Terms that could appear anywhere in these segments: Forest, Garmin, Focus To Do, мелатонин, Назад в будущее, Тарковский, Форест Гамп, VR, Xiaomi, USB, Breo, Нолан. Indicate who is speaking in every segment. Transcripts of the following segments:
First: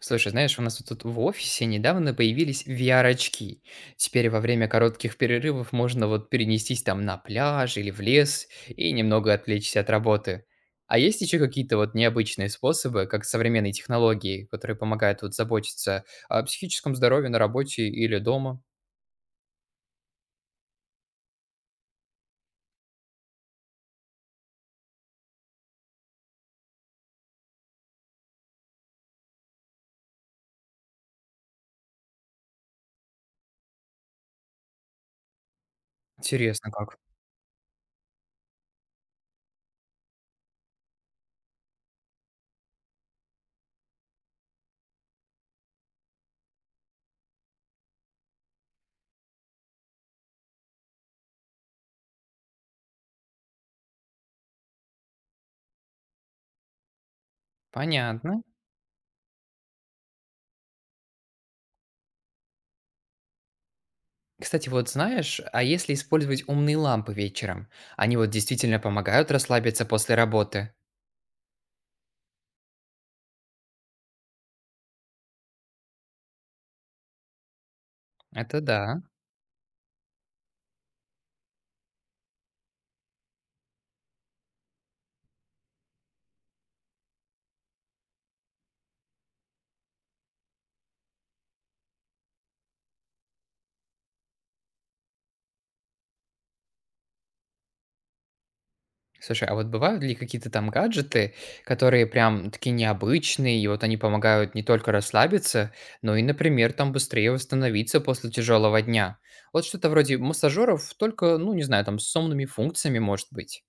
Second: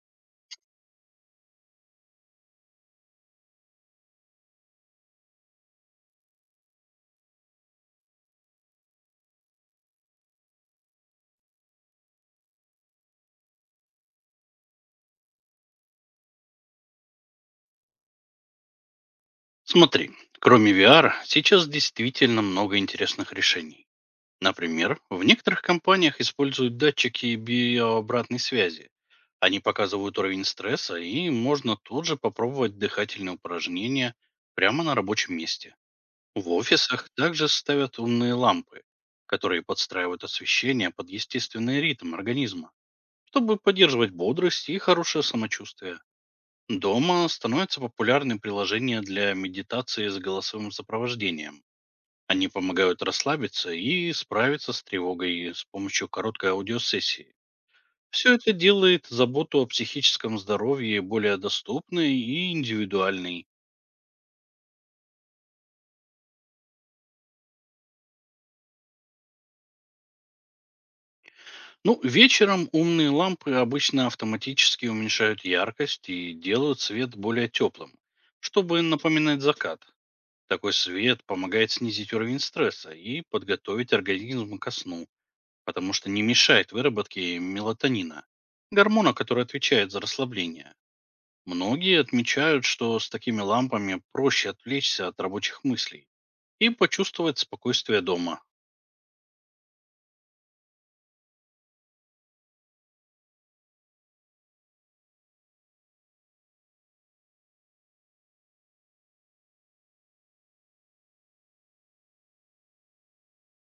Speaker 1: Слушай, знаешь, у нас вот тут в офисе недавно появились VR-очки. Теперь во время коротких перерывов можно вот перенестись там на пляж или в лес и немного отвлечься от работы. А есть еще какие-то вот необычные способы, как современные технологии, которые помогают вот заботиться о психическом здоровье на работе или дома?
Speaker 2: Смотри, кроме VR, сейчас действительно много интересных решений. Например, в некоторых компаниях используют датчики биообратной связи. Они показывают уровень стресса, и можно тут же попробовать дыхательные упражнения прямо на рабочем месте. В
Speaker 1: Интересно как.
Speaker 2: офисах также ставят умные лампы, которые подстраивают освещение под естественный ритм организма, чтобы поддерживать бодрость и хорошее самочувствие. Дома становятся популярны приложения для медитации с голосовым сопровождением. Они помогают расслабиться и справиться с тревогой с помощью короткой аудиосессии. Все
Speaker 1: Понятно.
Speaker 2: это делает заботу о психическом здоровье более доступной и индивидуальной.
Speaker 1: Кстати, вот знаешь, а если использовать умные лампы вечером? Они вот действительно помогают расслабиться после работы.
Speaker 2: Ну, вечером умные лампы обычно автоматически уменьшают яркость и делают свет более теплым,
Speaker 1: Это
Speaker 2: чтобы
Speaker 1: да.
Speaker 2: напоминать закат. Такой свет помогает снизить уровень стресса и подготовить организм ко сну, потому что не мешает выработке мелатонина, гормона, который отвечает за расслабление. Многие отмечают, что с такими лампами проще отвлечься от рабочих мыслей и почувствовать спокойствие дома.
Speaker 1: Слушай, а вот бывают ли какие-то там гаджеты, которые прям такие необычные, и вот они помогают не только расслабиться, но и, например, там быстрее восстановиться после тяжелого дня? Вот что-то вроде массажеров, только, ну, не знаю, там с сонными функциями, может быть.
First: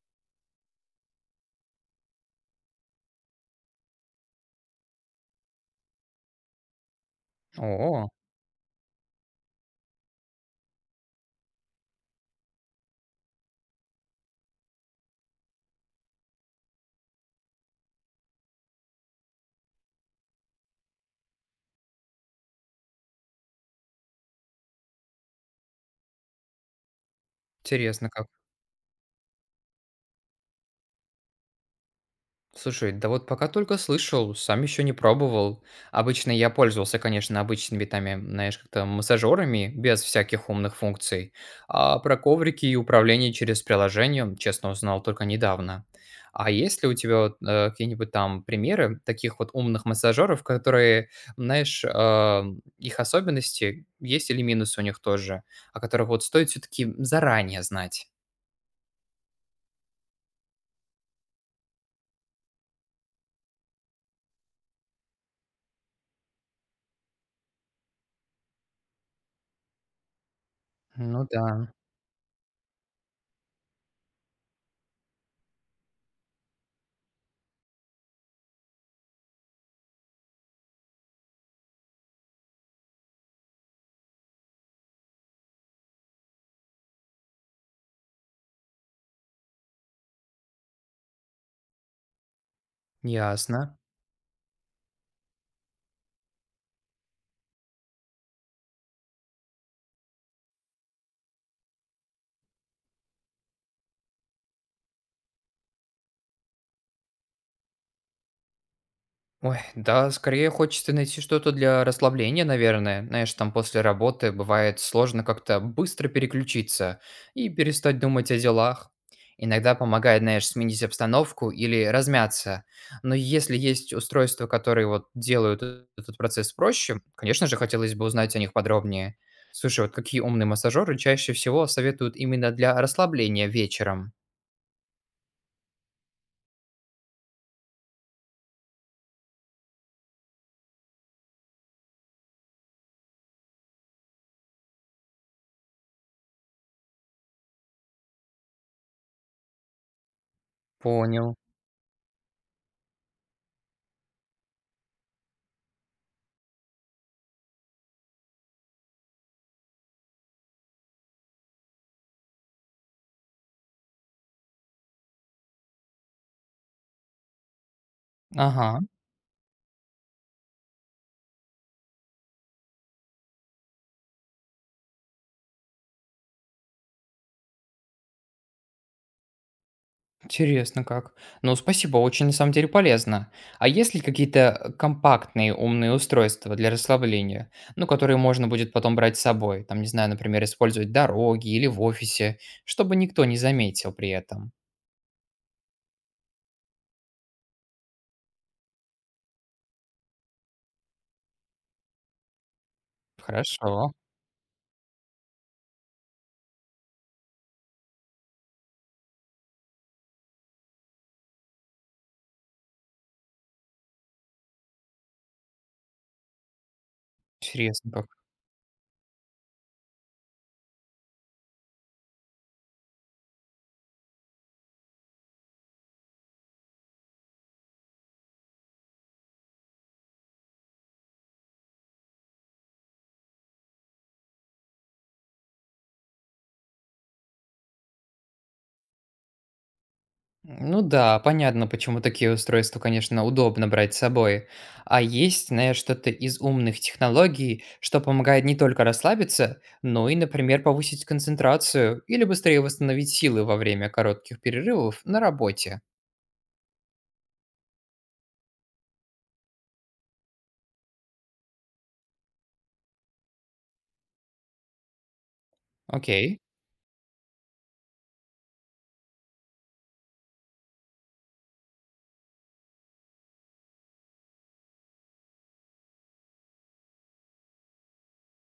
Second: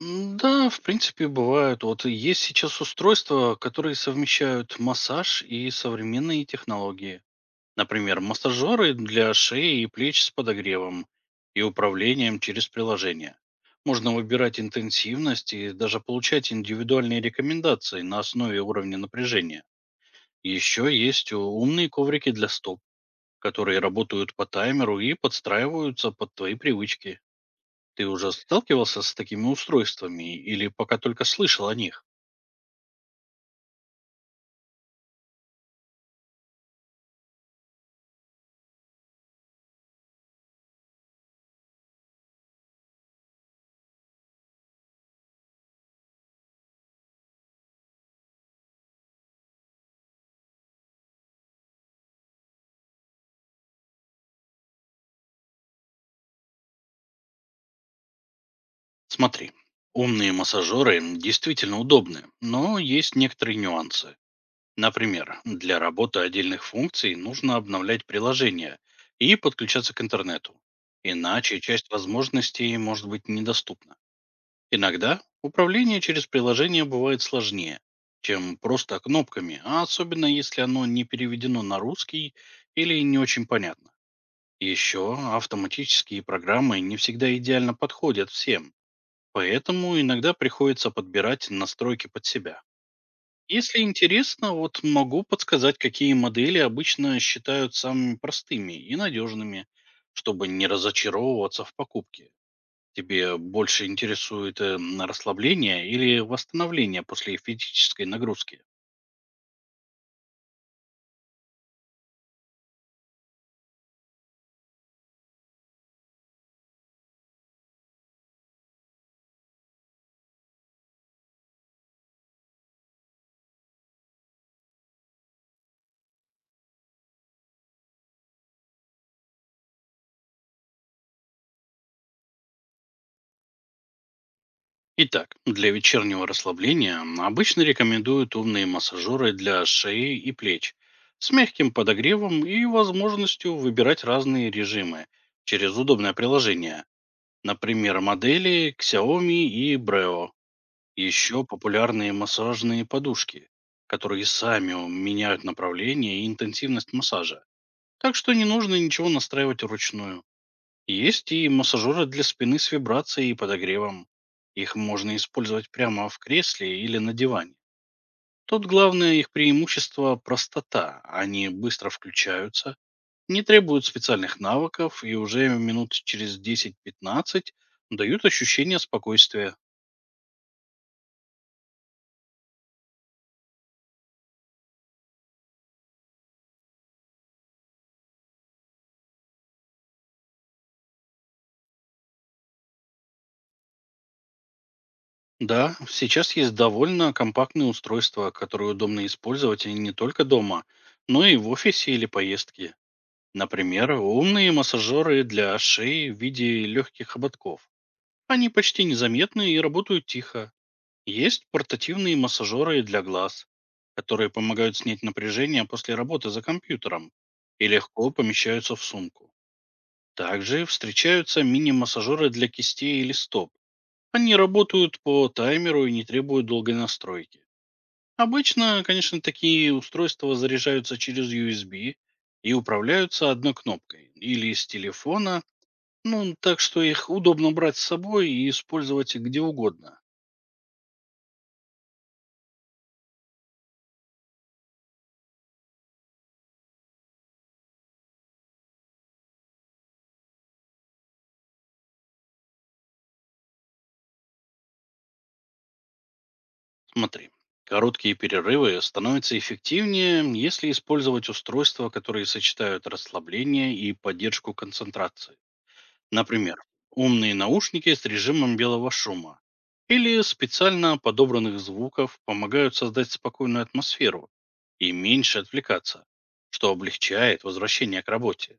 Speaker 2: Да, в принципе, бывают. Вот есть сейчас устройства, которые совмещают массаж и современные технологии.
Speaker 1: О,
Speaker 2: Например, массажеры для шеи и плеч с подогревом и управлением через приложение. Можно выбирать интенсивность и даже получать индивидуальные рекомендации на основе уровня напряжения. Еще есть умные коврики для стоп, которые работают по таймеру и подстраиваются под твои привычки. Ты
Speaker 1: интересно как.
Speaker 2: уже сталкивался с такими устройствами или пока только слышал о них?
Speaker 1: Слушай, да вот пока только слышал, сам еще не пробовал. Обычно я пользовался, конечно, обычными там, знаешь, как-то массажерами, без всяких умных функций. А про коврики и управление через приложение, честно, узнал только недавно. А есть ли у тебя вот, какие-нибудь там примеры таких вот умных массажеров, которые, знаешь, их особенности есть или минусы у них тоже, о которых вот стоит все-таки заранее знать?
Speaker 2: Смотри, умные массажеры действительно удобны, но есть некоторые нюансы. Например, для работы отдельных функций нужно обновлять приложение и подключаться к интернету.
Speaker 1: Ну да,
Speaker 2: Иначе часть возможностей может быть недоступна. Иногда управление через приложение бывает сложнее, чем просто кнопками, а особенно если оно не переведено на русский или не очень понятно. Еще автоматические программы не всегда идеально подходят всем, поэтому иногда приходится подбирать настройки под себя.
Speaker 1: ясно.
Speaker 2: Если интересно, вот могу подсказать, какие модели обычно считают самыми простыми и надежными, чтобы не разочаровываться в покупке. Тебе больше интересует на расслабление или восстановление после физической нагрузки?
Speaker 1: Ой, да, скорее хочется найти что-то для расслабления, наверное. Знаешь, там после работы бывает сложно как-то быстро переключиться и перестать думать о делах. Иногда помогает, знаешь, сменить обстановку или размяться. Но если есть устройства, которые вот делают этот процесс проще, конечно же, хотелось бы узнать о них подробнее. Слушай, вот какие умные массажеры чаще всего советуют именно для расслабления вечером?
Speaker 2: Итак, для вечернего расслабления обычно рекомендуют умные массажеры для шеи и плеч с мягким подогревом и возможностью выбирать разные режимы через удобное приложение. Например, модели Xiaomi и Breo.
Speaker 1: Понял.
Speaker 2: Еще популярные массажные подушки, которые сами меняют направление и интенсивность массажа. Так что не нужно ничего настраивать вручную. Есть и массажеры для спины с вибрацией и подогревом. Их можно использовать прямо в кресле или на диване. Тут
Speaker 1: Ага.
Speaker 2: главное их преимущество — простота. Они быстро включаются, не требуют специальных навыков и уже минут через 10-15 дают ощущение спокойствия.
Speaker 1: Интересно как. Ну, спасибо, очень на самом деле полезно. А есть ли какие-то компактные умные устройства для расслабления, ну, которые можно будет потом брать с собой? Там, не знаю, например, использовать в дороге или в офисе, чтобы никто не заметил при этом.
Speaker 2: Да, сейчас есть довольно компактные устройства, которые удобно использовать и не только дома, но и в офисе или поездке. Например,
Speaker 1: Хорошо.
Speaker 2: умные массажеры для шеи в виде легких ободков. Они почти незаметны и работают тихо. Есть портативные массажеры для глаз, которые помогают снять напряжение после работы за компьютером и
Speaker 1: Интересно как.
Speaker 2: легко помещаются в сумку. Также встречаются мини-массажеры для кистей или стоп. Они работают по таймеру и не требуют долгой настройки. Обычно, конечно, такие устройства заряжаются через USB и управляются одной кнопкой или с телефона, ну, так что их удобно брать с собой и использовать где угодно.
Speaker 1: Ну да, понятно, почему такие устройства, конечно, удобно брать с собой. А есть, знаешь, что-то из умных технологий, что помогает не только расслабиться, но и, например, повысить концентрацию или быстрее восстановить силы во время коротких перерывов на работе.
Speaker 2: Смотри, короткие перерывы становятся эффективнее, если использовать устройства, которые сочетают расслабление и поддержку концентрации.
Speaker 1: Окей.
Speaker 2: Например, умные наушники с режимом белого шума или специально подобранных звуков помогают создать спокойную атмосферу и меньше отвлекаться, что облегчает возвращение к работе.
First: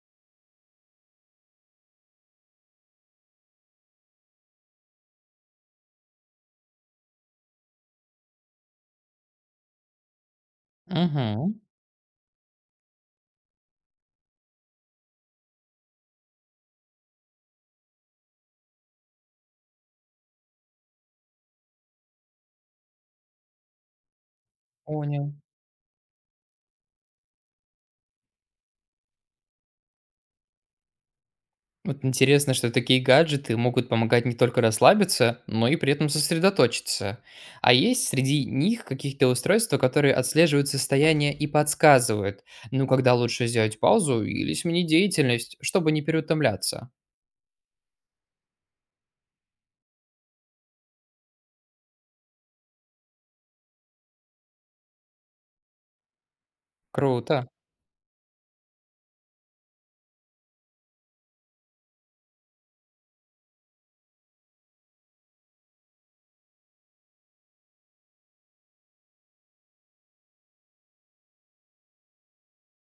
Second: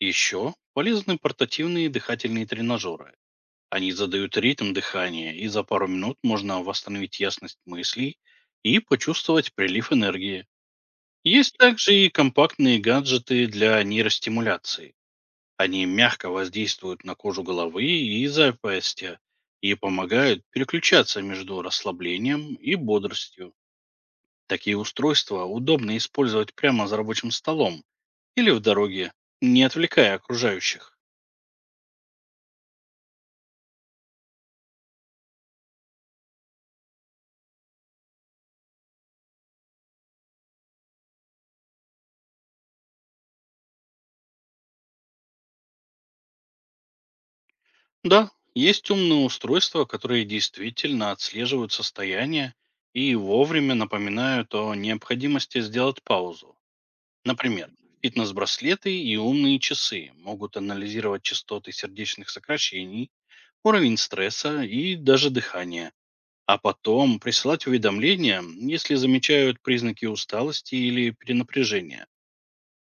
Speaker 2: Еще полезны портативные дыхательные тренажеры. Они задают ритм дыхания, и за пару минут можно восстановить ясность мыслей и почувствовать прилив энергии.
Speaker 1: Угу,
Speaker 2: Есть также и компактные гаджеты для нейростимуляции. Они мягко воздействуют на кожу головы и запястья и помогают переключаться между расслаблением и бодростью. Такие
Speaker 1: понял.
Speaker 2: устройства удобно использовать прямо за рабочим столом или в дороге, не отвлекая окружающих.
Speaker 1: Вот интересно, что такие гаджеты могут помогать не только расслабиться, но и при этом сосредоточиться. А есть среди них каких-то устройства, которые отслеживают состояние и подсказывают, ну, когда лучше сделать паузу или сменить деятельность, чтобы не переутомляться.
Speaker 2: Да, есть умные устройства, которые действительно отслеживают состояние и вовремя напоминают о необходимости сделать паузу.
Speaker 1: Круто.
Speaker 2: Например, фитнес-браслеты и умные часы могут анализировать частоты сердечных сокращений, уровень стресса и даже дыхание, а потом присылать уведомления, если замечают признаки усталости или перенапряжения.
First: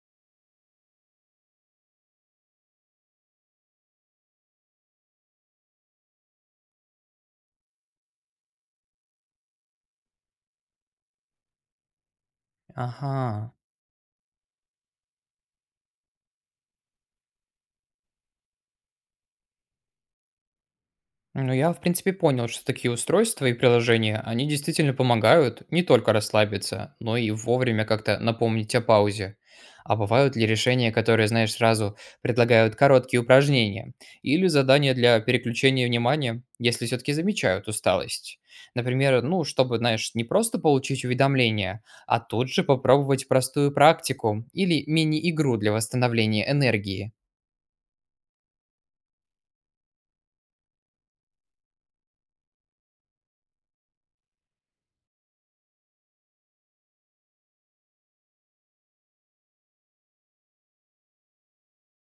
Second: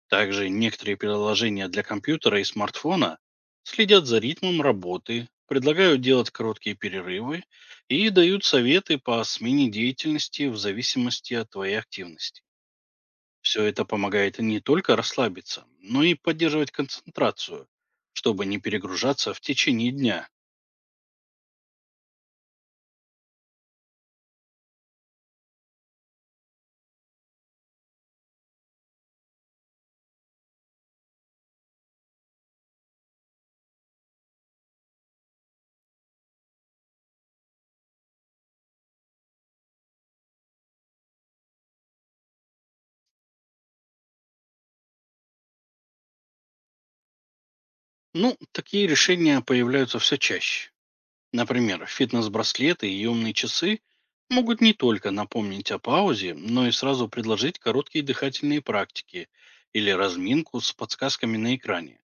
Speaker 2: Также некоторые приложения для компьютера и смартфона следят за ритмом работы, предлагают делать короткие перерывы и дают советы по смене деятельности в зависимости от твоей активности.
Speaker 1: Ага.
Speaker 2: Все это помогает не только расслабиться, но и поддерживать концентрацию, чтобы не перегружаться в течение дня.
Speaker 1: Ну, я, в принципе, понял, что такие устройства и приложения, они действительно помогают не только расслабиться, но и вовремя как-то напомнить о паузе. А бывают ли решения, которые, знаешь, сразу предлагают короткие упражнения или задания для переключения внимания, если все-таки замечают усталость? Например, ну, чтобы, знаешь, не просто получить уведомление, а тут же попробовать простую практику или мини-игру для восстановления энергии.
Speaker 2: Ну, такие решения появляются все чаще. Например, фитнес-браслеты и умные часы могут не только напомнить о паузе, но и сразу предложить короткие дыхательные практики или разминку с подсказками на экране.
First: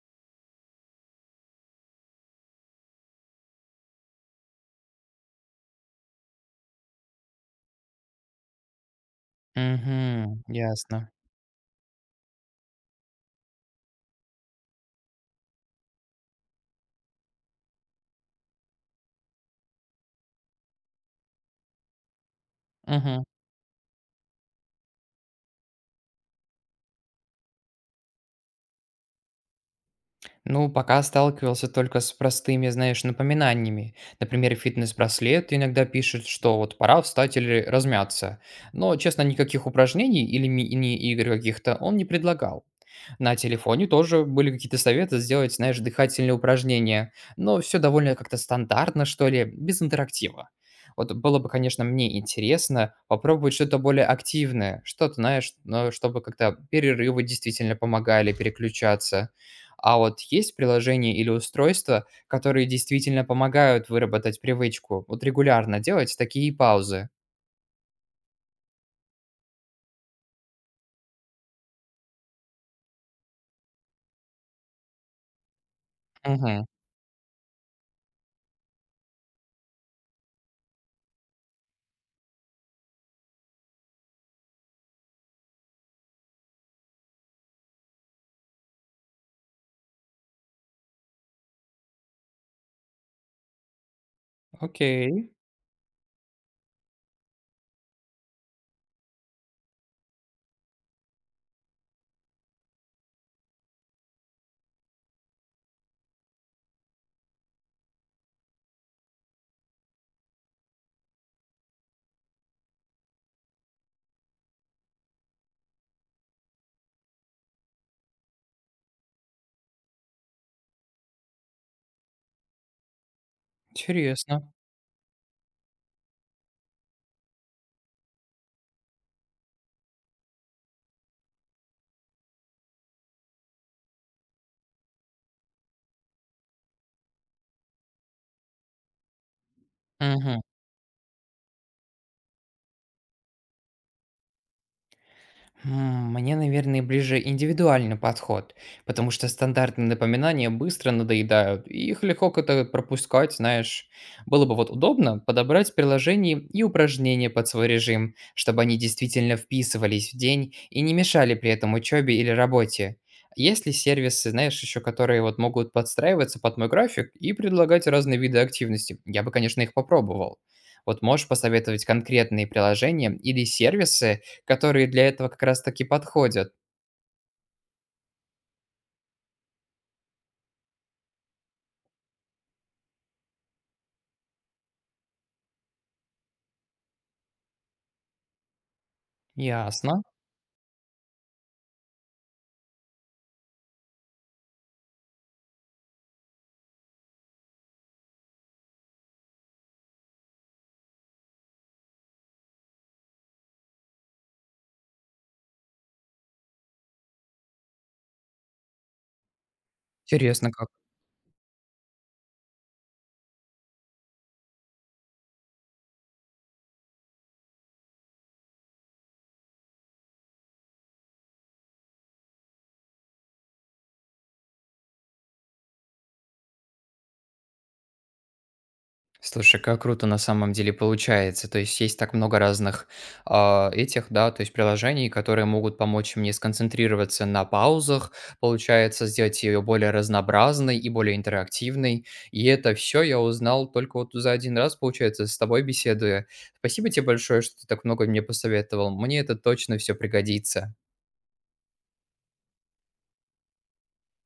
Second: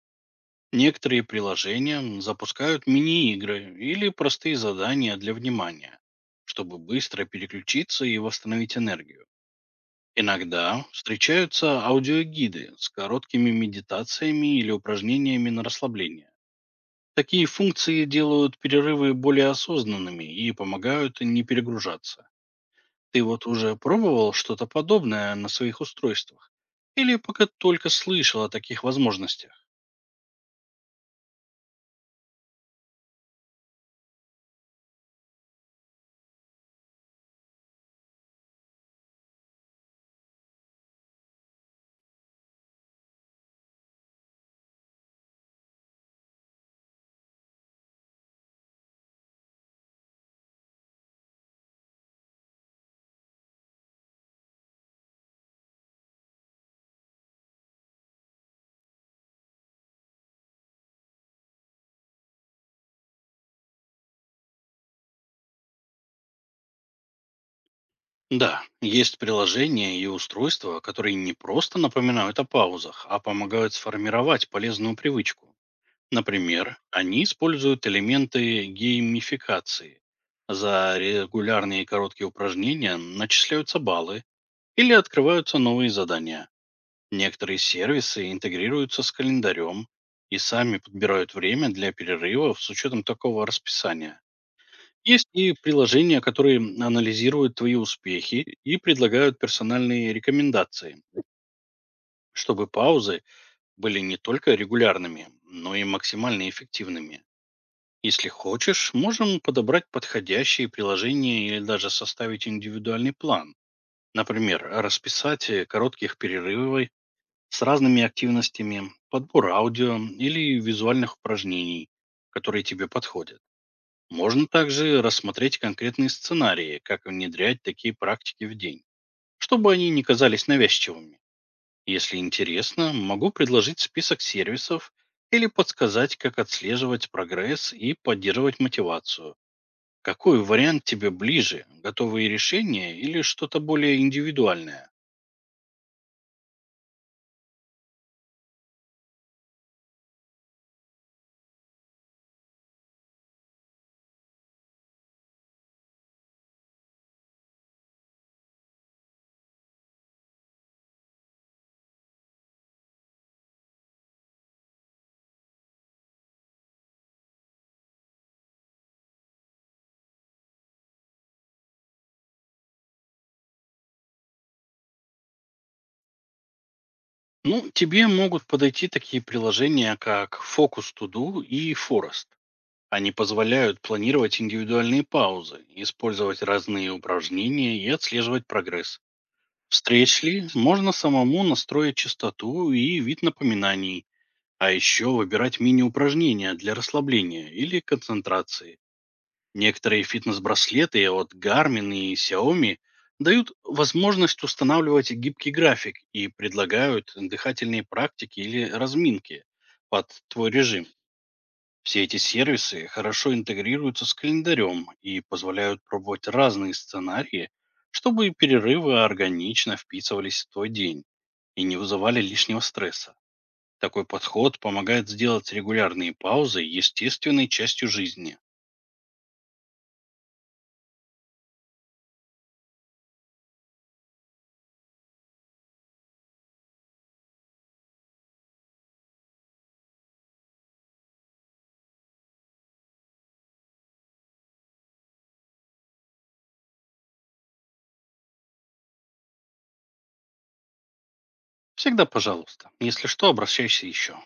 Speaker 2: Некоторые приложения запускают мини-игры или простые задания для внимания, чтобы быстро переключиться и восстановить энергию.
Speaker 1: Угу,
Speaker 2: Иногда
Speaker 1: ясно.
Speaker 2: встречаются аудиогиды с короткими медитациями или упражнениями на расслабление. Такие функции делают перерывы более осознанными и помогают не перегружаться. Ты
Speaker 1: Мгм.
Speaker 2: вот уже пробовал что-то подобное на своих устройствах? Или пока только слышал о таких возможностях?
Speaker 1: Ну, пока сталкивался только с простыми, знаешь, напоминаниями. Например, фитнес-браслет иногда пишет, что вот пора встать или размяться. Но, честно, никаких упражнений или мини-игр каких-то он не предлагал. На телефоне тоже были какие-то советы сделать, знаешь, дыхательные упражнения, но все довольно как-то стандартно, что ли, без интерактива. Вот было бы, конечно, мне интересно попробовать что-то более активное, что-то, знаешь, но чтобы как-то перерывы действительно помогали переключаться. А вот есть приложения или устройства, которые действительно помогают выработать привычку, вот регулярно делать такие паузы?
Speaker 2: Да, есть приложения и устройства, которые не просто напоминают о паузах, а помогают сформировать полезную привычку.
Speaker 1: Мгм.
Speaker 2: Например, они используют элементы геймификации. За регулярные короткие упражнения начисляются баллы или открываются новые задания. Некоторые сервисы интегрируются с календарем и сами подбирают время для перерывов с учетом такого расписания. Есть
Speaker 1: Окей,
Speaker 2: и приложения, которые анализируют твои успехи и предлагают персональные рекомендации, чтобы паузы были не только регулярными, но и максимально эффективными. Если хочешь, можем подобрать подходящие приложения или даже составить индивидуальный план. Например, расписать коротких перерывов с разными активностями, подбор аудио или визуальных упражнений, которые тебе подходят. Можно
Speaker 1: интересно.
Speaker 2: также рассмотреть конкретные сценарии, как внедрять такие практики в день, чтобы они не казались навязчивыми. Если интересно, могу предложить список сервисов или подсказать, как отслеживать прогресс и поддерживать мотивацию. Какой
Speaker 1: Мгм.
Speaker 2: вариант тебе ближе? Готовые решения или что-то более индивидуальное?
Speaker 1: Мне, наверное, ближе индивидуальный подход, потому что стандартные напоминания быстро надоедают, и их легко как-то пропускать, знаешь. Было бы вот удобно подобрать приложения и упражнения под свой режим, чтобы они действительно вписывались в день и не мешали при этом учебе или работе. Есть ли сервисы, знаешь, еще которые вот могут подстраиваться под мой график и предлагать разные виды активности? Я бы, конечно, их попробовал. Вот можешь посоветовать конкретные приложения или сервисы, которые для этого как раз таки подходят.
Speaker 2: Ну, тебе могут подойти такие приложения, как Focus To Do и Forest. Они позволяют планировать индивидуальные паузы, использовать разные упражнения и отслеживать прогресс.
Speaker 1: Ясно.
Speaker 2: Встреч ли можно самому настроить частоту и вид напоминаний, а еще выбирать мини-упражнения для расслабления или концентрации. Некоторые фитнес-браслеты от Garmin и Xiaomi дают возможность устанавливать гибкий график и предлагают дыхательные практики или разминки под
Speaker 1: Интересно
Speaker 2: твой
Speaker 1: как.
Speaker 2: режим. Все эти сервисы хорошо интегрируются с календарем и позволяют пробовать разные сценарии, чтобы перерывы органично вписывались в твой день и не вызывали лишнего стресса. Такой подход помогает сделать регулярные паузы естественной частью жизни.
Speaker 1: Слушай, как круто на самом деле получается. То есть есть так много разных да, то есть приложений, которые могут помочь мне сконцентрироваться на паузах, получается сделать ее более разнообразной и более интерактивной. И это все я узнал только вот за один раз, получается, с тобой беседуя. Спасибо тебе большое, что ты так много мне посоветовал. Мне это точно все пригодится.
Speaker 2: Всегда пожалуйста. Если что, обращайся еще.